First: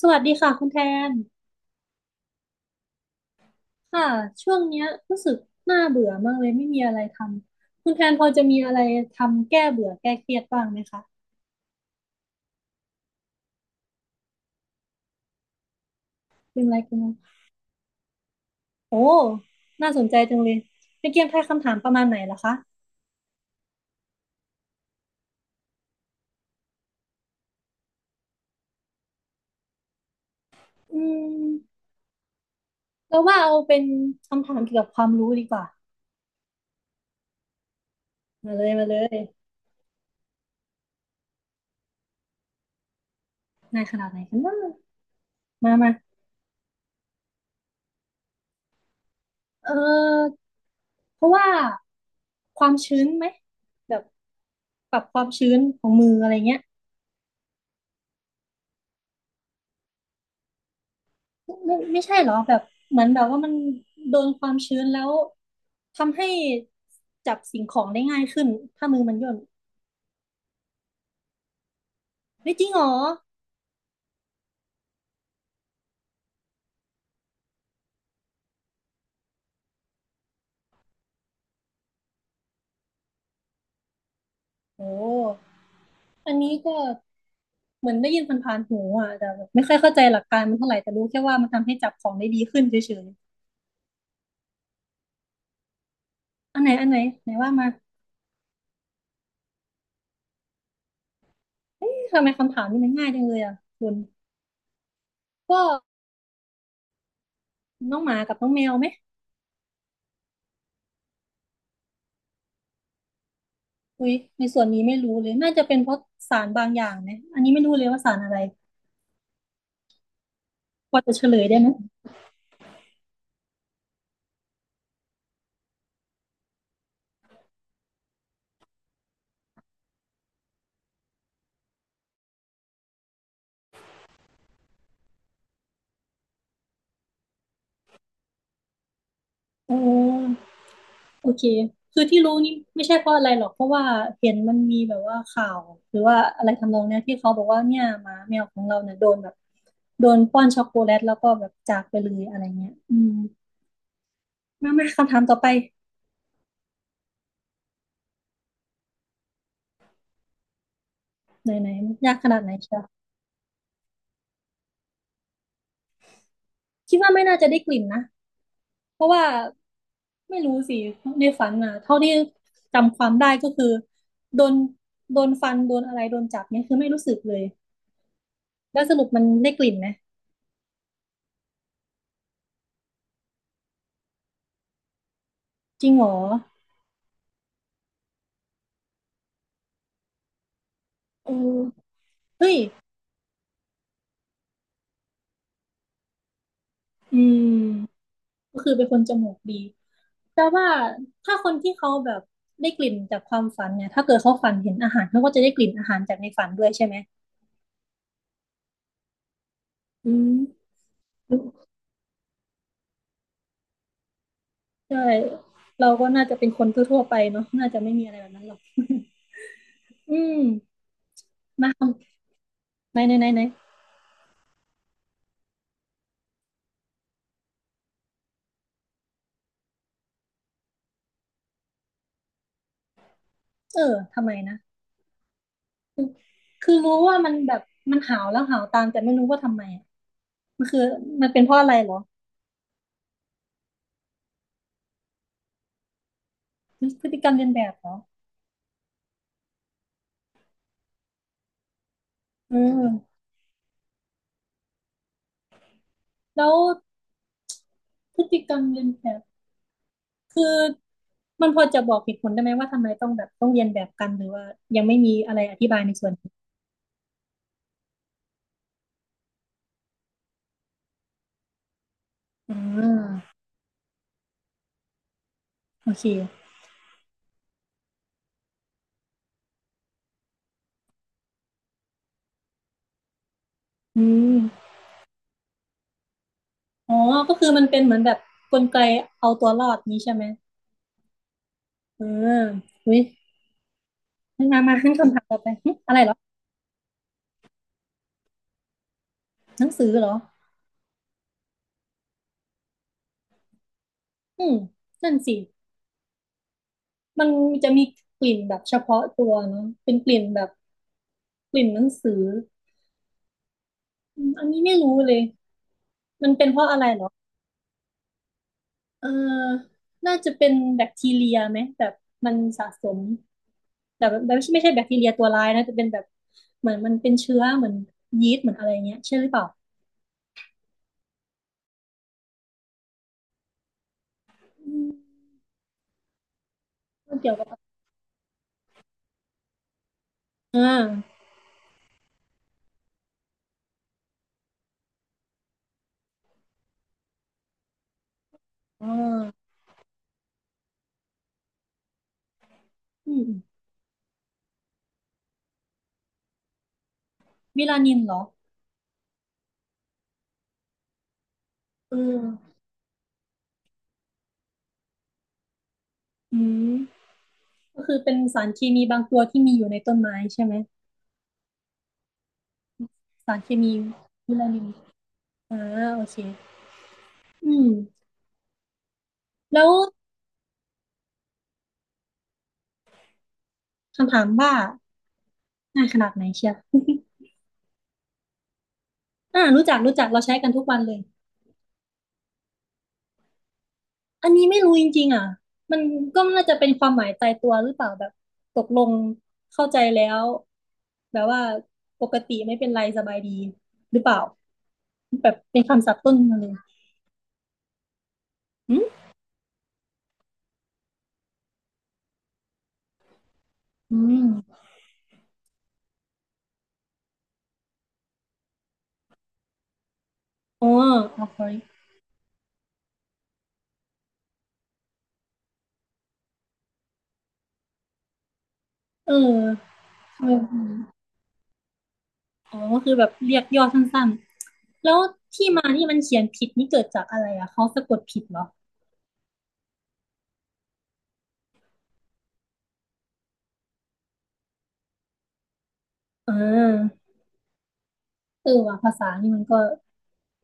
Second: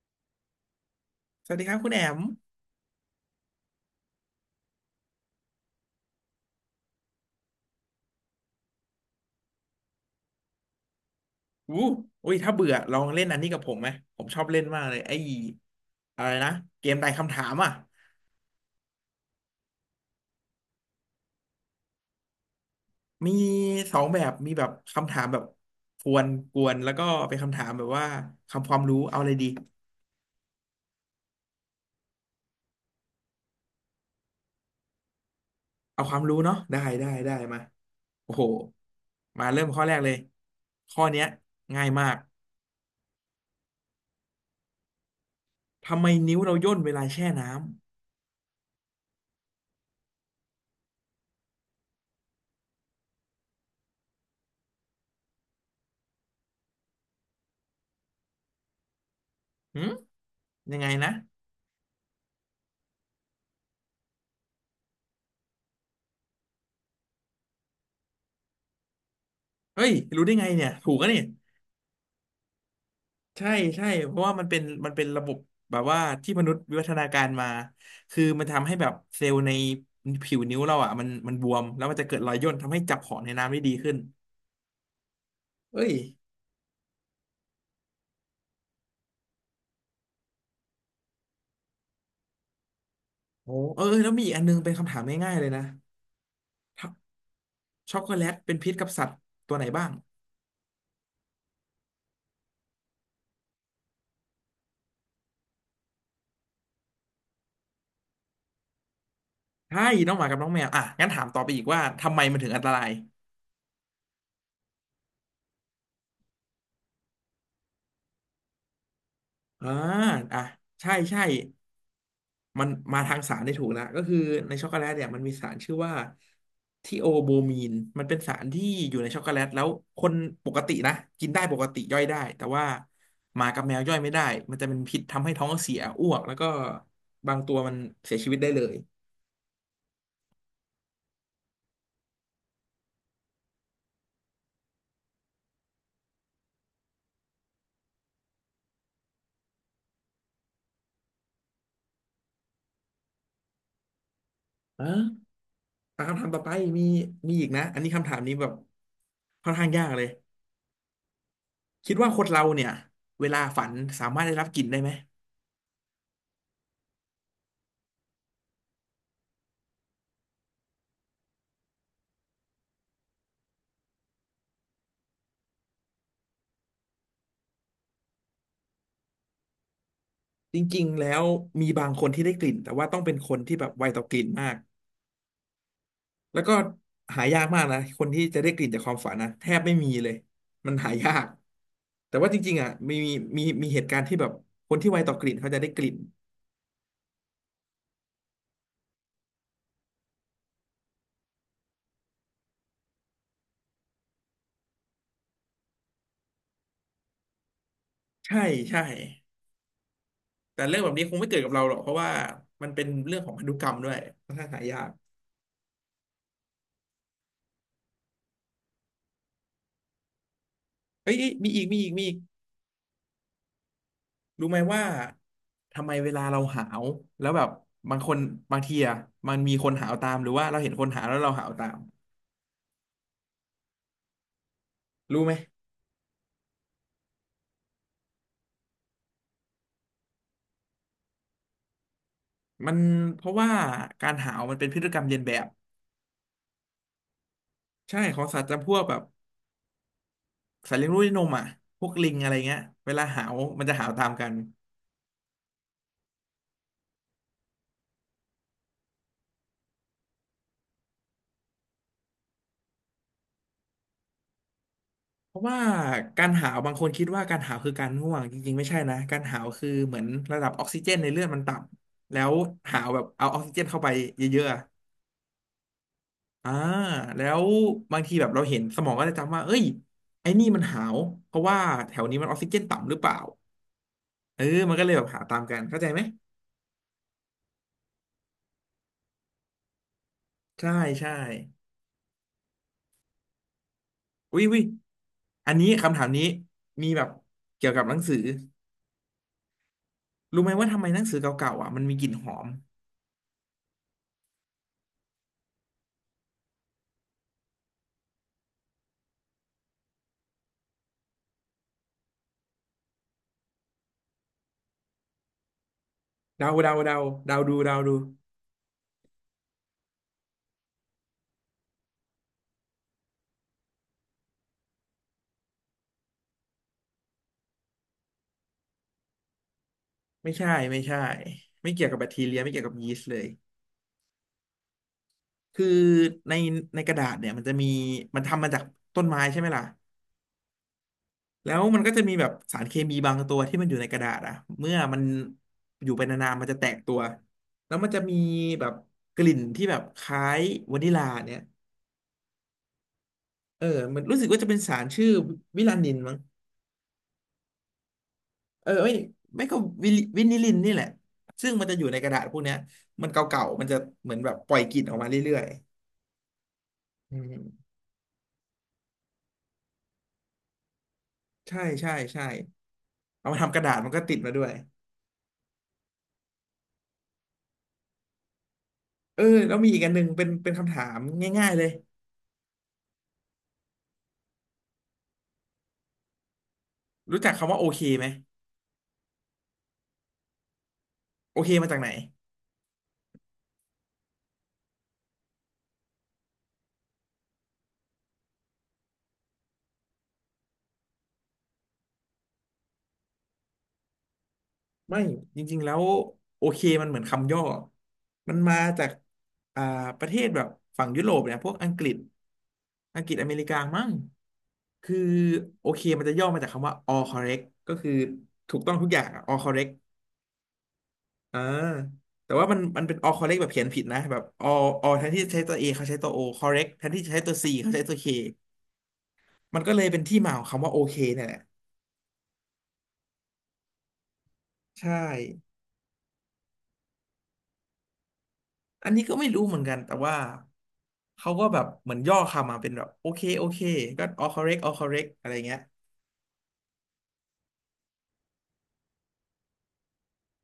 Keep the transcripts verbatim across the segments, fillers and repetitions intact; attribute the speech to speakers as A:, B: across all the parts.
A: สวัสดีค่ะคุณแทน
B: สวัสดีครับคุณแอม
A: ค่ะช่วงเนี้ยรู้สึกน่าเบื่อมากเลยไม่มีอะไรทำคุณแทนพอจะมีอะไรทำแก้เบื่อแก้เครียดบ้างไหมคะ
B: อู้อุ้ยถ้าเบื่อลองเล่นอันนี้กับผมไหมผมชอบเล่นมากเลยไอ้อะไรนะ
A: เป็นอะไร
B: เกม
A: กัน
B: ทา
A: บ้า
B: ย
A: ง
B: คำถามอ่ะ
A: โอ้น่าสนใจจังเลยเป็นเกมทายคำถามประมาณไหนล่ะคะ
B: มีสองแบบมีแบบคำถามแบบกวนกวนแล้วก็เป็นคำถามแบบว่าคำความรู้เอาอะไรดี
A: อืมเราว่าเอาเป็นคำถามเกี่ยวกับความรู้ดีกว่า
B: เอาความรู้เนาะได้ได้ได้มาโอ้โห
A: มาเลยมาเลย
B: มาเริ่มข้อแรกเลยข้อเนี้ยง่ายมาก
A: นายขนาดไหนกันบ้างมามา
B: ทำไมนิ้วเราย่นเวลาแช่น้
A: เออเพราะว่าความชื้นไหมแบบปรับความชื้นของมืออะไรเงี้ย
B: ำหืมยังไงนะ
A: ไม่ไม่ใช่เหรอแบบเหมือนแบบว่ามันโดนความชื้นแล้วทำให้จับสิ่งของได้ง่ายขึ้นถ้ามือมันย่น
B: เฮ้ยรู้ได้ไงเนี่ยถูกอะนี่
A: เฮ้ยจริงเหรอ
B: ใช่ใช่เพราะว่ามันเป็นมันเป็นระบบแบบว่าที่มนุษย์วิวัฒนาการมาคือมันทำให้แบบเซลล์ในผิวนิ้วเราอ่ะมันมันบวมแล้วมันจะเกิดรอยย่นทำให้จับของในน้ำได้ดีขึ้น
A: โอ้
B: เอ้ย
A: อันนี้ก็เหมือนได้ยินผ่านๆหูอ่ะแต่แบบไม่ค่อยเข้าใจหลักการมันเท่าไหร่แต่รู้แค่ว่ามันทำให้จับของได้ดีขึ้นเฉย
B: โอ้เออเออแล้วมีอีกอันนึงเป็นคำถามง่ายๆเลยนะ
A: ๆอันไหนอั
B: ช็อ
A: น
B: ก
A: ไหนไหนว่ามา
B: ช็อกโกแลตเป็นพิษกับสัตว์ตัวไหนบ้าง
A: ทำไมคำถามนี้มันง่ายจังเลยอ่ะคุณก็น้องหมากับน้องแมวไหม
B: ใช่น้องหมากับน้องแมวอ่ะงั้นถามต่อไปอีกว่าทำไมมันถึงอันตราย
A: อุ้ยในส่วนนี้ไม่รู้เลยน่าจะเป็นเพราะสารบางอย่างไหมอันนี้ไม่รู้เลยว่าสารอะไร
B: อ่าอ่ะใช่
A: พอจะ
B: ใช่
A: เฉลยได้ไหม
B: มันมาทางสารได้ถูกแล้วก็คือในช็อกโกแลตเนี่ยมันมีสารชื่อว่าทีโอโบมีนมันเป็นสารที่อยู่ในช็อกโกแลตแล้วคนปกตินะกินได้ปกติย่อยได้แต่ว่าหมากับแมวย่อยไม่ได้มันจะเป็นพิษทำให้ท้องเสียอ้วกแล้วก็บางตัวมันเสียชีวิตได้เลย
A: โอ้ โอเคคือที่รู้นี่ไม่ใช่เพราะอะไรหรอกเพราะว่าเห็นมันมีแบบว่าข่าวหรือว่าอะไรทำนองเนี้ยที่เขาบอกว่าเนี่ยหมาแมวของเราเนี่ยโดนแบบโดนป้อนช็อกโกแลตแล้วก็แบบจากไปเลยอะไรเงี้ยอืมมามาคำถาม
B: อ่ะ
A: ต่อไป
B: อ่ะคำถามต่อไปมีมีอีกนะอันนี้คำถามนี้แบบค่อนข้างยากเลย
A: ไหนไหน
B: คิดว่า
A: ยาก
B: คน
A: ขนา
B: เรา
A: ดไหน
B: เนี่ย
A: เชียว
B: เวลาฝันสามารถได้รับกลิ่นได้ไหม
A: คิดว่าไม่น่าจะได้กลิ่นนะเพราะว่าไม่รู้สิในฝันอ่ะเท่าที่จำความได้ก็คือโดนโดนฟันโดนอะไรโดนจับเนี่ยคือไม่รู้สึกเลยแล้วสรุปมันได้กลิ่นไหม
B: จริงๆแล้วมีบางคนที่ได้กลิ่นแต่ว่าต้องเป็นคนที่แบบไวต่อกลิ่นมาก
A: จริงเหรอ
B: แล้วก็หายากมากนะคนที่จะได้กลิ่นจากความฝันนะแทบไม่มีเลยมันหายาก
A: เอื
B: แต่ว่าจริ
A: เฮ้
B: ง
A: ย
B: ๆอ่ะมีมีมีมีเหตุการณ์ที่แบบคนที่ไวต่อกลิ่นเขาจะได้กลิ่น
A: อืมก็คือเป็นคนจมูกดีแต่ว่าถ้าคนที่เขาแบบได้กลิ่นจากความฝันเนี่ยถ้าเกิดเขาฝันเห็นอาหารเขาก็จะได้กลิ่นอาหารจากในฝันด้วยใช่ไหม
B: ใช่ใช่
A: อื
B: แต่
A: ม
B: เรื่องแบบนี้คงไม่เกิดกับเราหรอกเพราะว่ามันเป็นเรื่องของพันธุกรรมด้วยค่อนข้างหายาก
A: ใช่เราก็น่าจะเป็นคนทั่วๆไปเนาะน่าจะไม่มีอะไรแบบนั้นหรอก อืม
B: เอ้ยเอ้ยมีอีก
A: มา
B: มีอีกมีอีก
A: ไหนไหนไหนไหน
B: รู้ไหมว่าทำไมเวลาเราหาวแล้วแบบบางคนบางทีอ่ะมันมีคนหาวตามหรือว่าเราเห็นคนหาวแล้วเราหาวตาม
A: เออทำไมนะ
B: รู้ไหม
A: คือรู้ว่ามันแบบมันหาวแล้วหาวตามแต่ไม่รู้ว่าทำไมอะมันคือมันเป็นเพราะอะไรเหรอ
B: มันเพราะว่าการหาวมันเป็นพฤติกรรมเลียนแบบ
A: มันพฤติกรรมเลียนแบบเหรอ
B: ใช่ของสัตว์จำพวกแบบสัตว์เลี้ยงลูกด้วยนมอ่ะพวกลิงอะไร
A: เ
B: เงี้ยเวลา
A: ออ
B: หาวมันจะหาวตามกัน
A: แล้วพฤติกรรมเลียนแบบ คือมันพอจะบอกเหตุผลได้ไหมว่าทำไมต้องแบบต้องเรียนแบบกันหรือว่ายังไม่มี
B: เพ
A: อะไร
B: ราะ
A: อ
B: ว่า
A: ธิบายในส่วน
B: การ
A: นี้
B: หาวบางคนคิดว่าการหาวคือการง่วงจริงๆไม่ใช่นะการหาวคือเหมือนระดับออกซิเจนในเลือดมันต่ำแล้ว
A: อ่
B: หาวแบบ
A: า
B: เอาออกซิเจนเข้าไปเยอะๆอะ
A: โอเค
B: อ่าแล้วบางทีแบบเราเห็นสมองก็จะจำว่าเอ้ยไอ้นี่มันหาวเพราะว่าแถวนี้มันออกซิเจนต่ำหรือเปล่า
A: อืม
B: เออมันก็เลยแบบหาวตามกันเข้าใจไหม
A: อ๋อก็คือมันเป็นเหมือนแบบกลไกเอาตัวรอดนี้ใช่ไหม
B: ใช่ใช่
A: เอออุ้ย
B: วิวิอ
A: มา
B: ย
A: มาขึ้นคำถามต่อไป
B: อันนี้
A: หึอะ
B: คำ
A: ไร
B: ถาม
A: เหรอ
B: นี้มีแบบเกี่ยวกับหนังสือ
A: หนังสือเหรอ
B: รู้ไหมว่าทำไมหนังสือเก่าๆอ่ะมันมีกลิ่นหอม
A: อืมนั่นสิมันจะมีกลิ่นแบบเฉพาะตัวเนาะเป็นกลิ่นแบบกลิ่นหนังสืออืมอันนี้ไม่รู้เลยมันเป็น
B: เดา
A: เพราะ
B: เดา
A: อะไร
B: เดา
A: เหรอ
B: เดาดูเดาดู
A: เออน่าจะเป็นแบคทีเรียไหมแบบมันสะสม แต่แบบไม่ใช่ไม่ใช่แบคทีเรียตัวร้ายนะจะเป็นแบบเหมือนมันเป็นเชื้อเหมือนยีสต์เหมือนอะไรเงี้ยใช่หรือเปล่า
B: ไม่ใช่ไม่ใช่ไม่เกี่ยวกับแบคทีเรียไม่เกี่ยวกับยีสต์เลย
A: อืม
B: คือในในกระดาษเนี่
A: เกี่
B: ย
A: ยว
B: มัน
A: กับ
B: จะมีมันทำมาจากต้นไม้ใช่ไหมล่ะ
A: อ่า
B: แล้วมันก็จะมีแบบสารเคมีบางตัวที่มันอยู่ในกระดาษอ่ะเมื่อมันอยู่ไปนานๆมันจะแตกตัวแล้วมันจะมีแบบ
A: อ่
B: กลิ่น
A: า
B: ที่แบบคล้ายวานิลลาเนี่ย
A: อืม
B: เออมันรู้สึกว่าจะเป็นสารชื่อวิลานินมั้ง
A: วิลานินเหรอ
B: เออไม่ไม่ก็วิลิวินิลินนี่แหละซึ่งมันจะอยู่
A: เอ
B: ในกระดาษ
A: อ
B: พวกเนี้ยมันเก่าๆมันจะเหมือนแบบปล่อยกลิ่นออกมาเรื่อย
A: อืม
B: ๆอืม
A: ก็คือเป็นสารเคมีบางตัวที่มีอยู่ในต้นไม้ใช่ไหม
B: ใช่ใช่ใช่เอา
A: สา
B: มา
A: รเค
B: ทำกระดา
A: มี
B: ษมันก็ติดมา
A: วิ
B: ด้ว
A: ลา
B: ย
A: นินอ่าโอเคอืม
B: เออแล้ว
A: แล้
B: มี
A: ว
B: อีกอันหนึ่งเป็นเป็นคำถามง่ายๆเลย
A: คำถามว่าง่ายขนาดไหนเชียว
B: รู้จักคำว่าโอเคไหม
A: อ่ารู้จักรู้จักเราใช้กันทุกวันเลย
B: โอเคมาจากไหน
A: อันนี้ไม่รู้จริงๆอ่ะมันก็น่าจะเป็นความหมายตายตัวหรือเปล่าแบบตกลงเข้าใจแล้วแบบว่าปกติไม่เป็นไรสบายดีหรือเปล่า
B: ไม่
A: แบบ
B: จริ
A: เป็
B: ง
A: น
B: ๆแล้ว
A: คำศัพท์ต้นมา
B: โอ
A: เลย
B: เคมันเหมือนคำย่อมันมา
A: อื
B: จา
A: ม
B: กอ่าประเทศแบบฝั่งยุโรปเนี่ยพวกอังกฤษอังกฤษอเมริกามั่ง
A: อืม
B: คือโอเคมันจะย่อมาจากคำว่า all correct ก็คือถูกต้องทุกอย่างอะ all correct
A: อ๋อเอา
B: อ่าแต่ว่ามันมันเป็น all correct แบบเขียนผิดนะแบบ all all แทนที่จะใช้ตัว A เขาใช้ตัว O correct แทนที่จะใช้ตัว C เขาใช้ตัว K
A: เออ
B: มันก็เลยเป็นที่
A: เ
B: มาของคำว่าโอ
A: ออ
B: เคเนี่ยแหละ
A: อ๋อก็คือแบบเรียกย่อสั้นๆ
B: ใช่
A: แล้วที่มาที่มันเขียนผิดนี่เกิดจากอะไรอ่ะเขาสะกดผิดเหรอ
B: อันนี้ก็ไม่รู้เหมือนกันแต่ว่า เขาก็แบบเหมือนย่อคำมาเป็นแบบโอเคโอเคก็ all correct all correct อะไรเงี้ย
A: อ่าเออว่ะภาษานี่มันก็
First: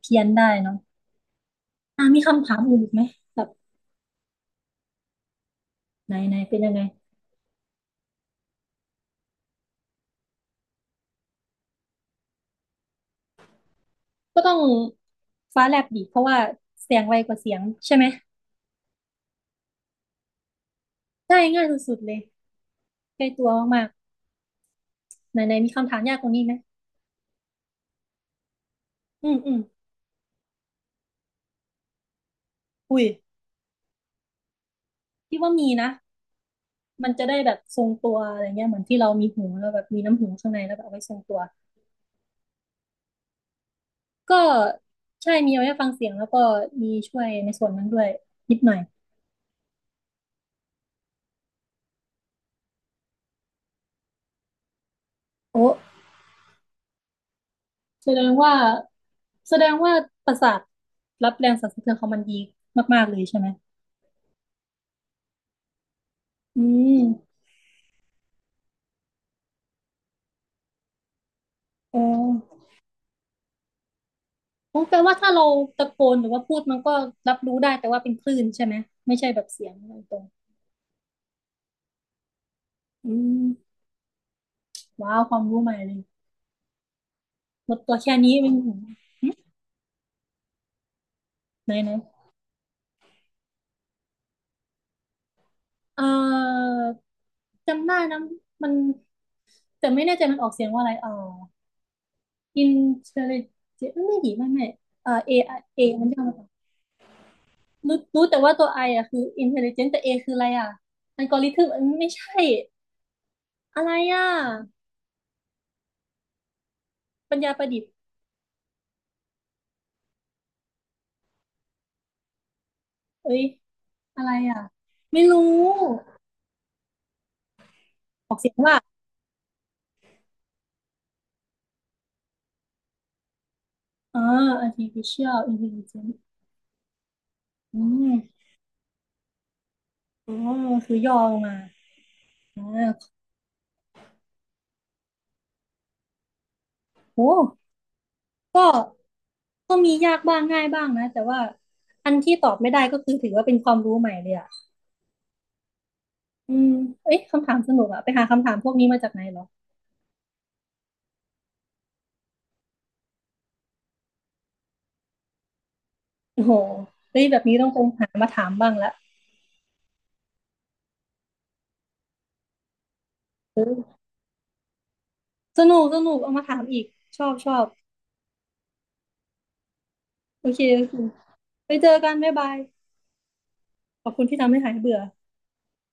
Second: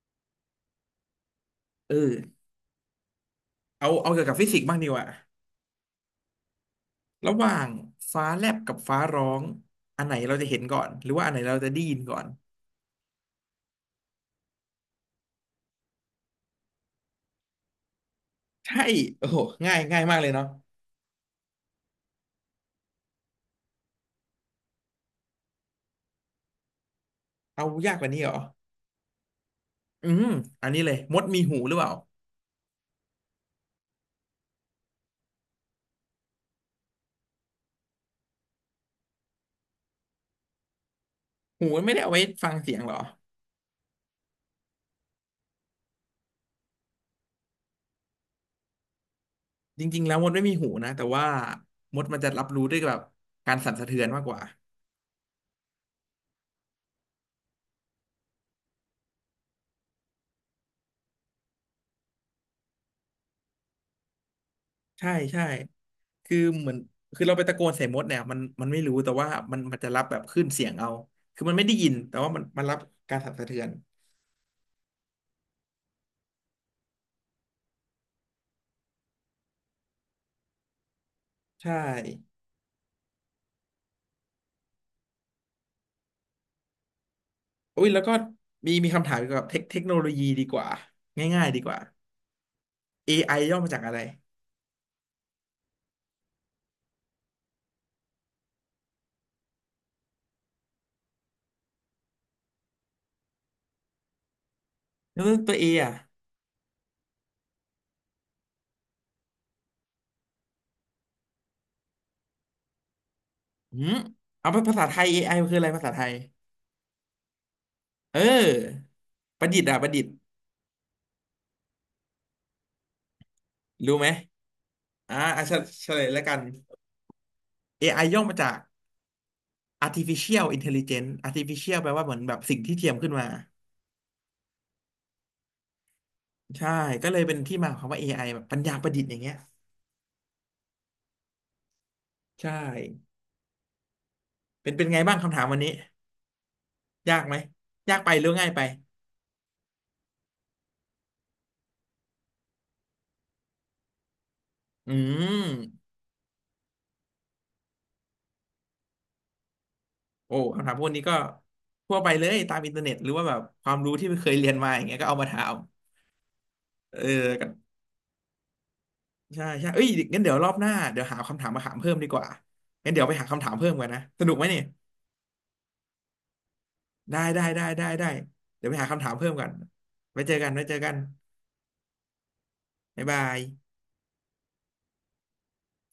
A: เพี้ยนได้เนาะ
B: เอ
A: อ่ามี
B: อ
A: คำถามอื่นอีกไหมแบบ
B: เอาเอาเกี่ยวกับฟิสิกส์บ้างดีกว่า
A: ไหนไหนเป็นยังไง
B: ระหว่างฟ้าแลบกับฟ้าร้องอันไหนเราจะเห็นก่อนหรือว่าอันไหนเราจะได้ยินก่อน
A: ก็ต้องฟ้าแลบดิเพราะว่าเสียงไวกว่าเสียงใช่ไหม
B: ใช่โอ้โหง่ายง่ายมากเลยเนาะ
A: ได้ง่ายสุดๆเลยใกล้ตัวมากๆไหนๆมีคำถามยากกว่านี้ไหม
B: เอายากกว่านี้เหรอ
A: อืมอืม
B: อืมอันนี้เลยมดมีหูหรือเปล่า
A: อุ้ยพี่ว่ามีนะมันจะได้แบบทรงตัวอะไรเงี้ยเหมือนที่เรามีหูแล้วแบบมีน้ำหูข้างในแล้วแบบเอาไว้ทรงตัว
B: หูมันไม่ได้เอาไว้ฟังเสียงหรอ
A: ก็ใช่มีเอาไว้ฟังเสียงแล้วก็มีช่วยในส่วนนั้นด้วยนิดหน่อย
B: จริงๆแล้วมดไม่มีหูนะแต่ว่ามดมันจะรับรู้ด้วยแบบการสั่นสะเทือนมากกว่า
A: โอ้แสดงว่าแสดงว่าประสาทรับแรงสั่นสะเทือนของมันดีมากๆเลยใช่ไหม
B: ใช่ใช่คือ
A: อื
B: เหมือนคือ
A: ม
B: เราไปตะโกนใส่มดเนี่ยมันมันไม่รู้แต่ว่ามันมันจะรับแบบขึ้นเสียงเอาคือมันไม่ได้ยิน
A: โอ้
B: แต่ว่ามันมันรับการสั่นสะเทือน
A: โอ้แปลว่าถ้าเราตะโกนหรือว่าพูดมันก็รับรู้ได้แต่ว่าเป็นคลื่นใช่ไหมไม่ใช่แบบเสียงอะไรตรง
B: ใช่
A: อืมว้าวความรู้ใหม่เลยหมด
B: โอ้ย
A: ตัว
B: แล้วก็
A: แค่นี้ไม่มี
B: มี
A: ไหน
B: มีคำถามเกี่ยวกับเทคเทคโนโลยีดีกว่าง่ายๆดีก
A: ไห
B: ว่า
A: น
B: เอ ไอ ย่อมาจากอะไร
A: เอ่อจำได้นะมันแต่ไม่แน่ใจมันออกเสียงว่าอะไรเอ่อ intelligent ไม่ดีไม่ไม่เอ่อ
B: แล้ว
A: เอ
B: ตัว A
A: เอ
B: อ่ะ
A: มันเรียกว่าอะไรรู้รู้แต่ว่าตัว I ออ่ะคือ intelligent แต่ A คืออะไรอ่ะอัลกอริทึมไม่ใช่อะ
B: หื
A: ไร
B: ม
A: อ่ะ
B: เอาภาษาไทย เอ ไอ มันคืออะไรภาษาไทย
A: ปัญญาประดิษฐ์
B: เออประดิษฐ์อ่ะประดิษฐ์
A: เอ้ย
B: รู้ไหม
A: อะไรอ่ะ
B: อ่า
A: ไม่รู้
B: อ่ะเฉเฉลยแล้วกัน เอ ไอ ย่อ
A: อ
B: มา
A: อก
B: จา
A: เสียง
B: ก
A: ว่า
B: artificial intelligence artificial แปลว่าเหมือนแบบสิ่งที่เทียมขึ้นมา
A: อ่า artificial intelligence
B: ใช่ก็เลยเป็นที่มาของ
A: อื
B: คำว่าเอไอแบ
A: ม
B: บปัญญาประดิษฐ์อย่างเงี้ย
A: อ๋อคือย่อลงมา
B: ใช่
A: อ่า
B: เป็นเป็นไงบ้างคำถามวันนี้ยาก
A: โอ้
B: ไหมยากไปหรือง่ายไป
A: ก็ก็มียากบ้างง่ายบ้างนะ แต่ว่าอันที่ตอบไม่ได้ก็คือถือว่าเป็นความรู้ใหม่เลยอ่ะ
B: อืม
A: อืมเอ้ยคำถามสนุกอ่ะ ไปหาคำถามพวกนี้มาจากไหนเหรอ
B: โอ้คำถามพวกนี้ก็ทั่วไปเลยตามอินเทอร์เน็ตหรือว่าแบบความรู้ที่เคยเรียนมาอย่างเงี้ยก็เอามาถาม
A: โอ้โห
B: เออ
A: เฮ้ยแบบ
B: ก็
A: นี้ต้องไปหามาถามบ้างละ
B: ใช่ใช่เอ้ยงั้นเดี๋ยวรอบหน้าเดี๋ยวหาคำถามมาถามเพิ่มดีกว่างั้นเดี๋ยวไปหาคำถามเพิ่มกัน
A: เออ
B: นะสนุกไหมเนี่ย
A: สนุกสนุกเอามาถามอีก
B: ได้
A: ชอบ
B: ได้
A: ชอ
B: ได้
A: บ
B: ได้ได้เดี๋ยวไปหาคำถามเพิ่มกันไว้เจอ
A: โอ
B: กัน
A: เค
B: ไว้เจอ
A: โอ
B: กั
A: เค
B: น
A: ไปเจอกันบ๊ายบาย
B: บ๊ายบาย
A: ขอบคุณที่ทำให้หายเบื่อ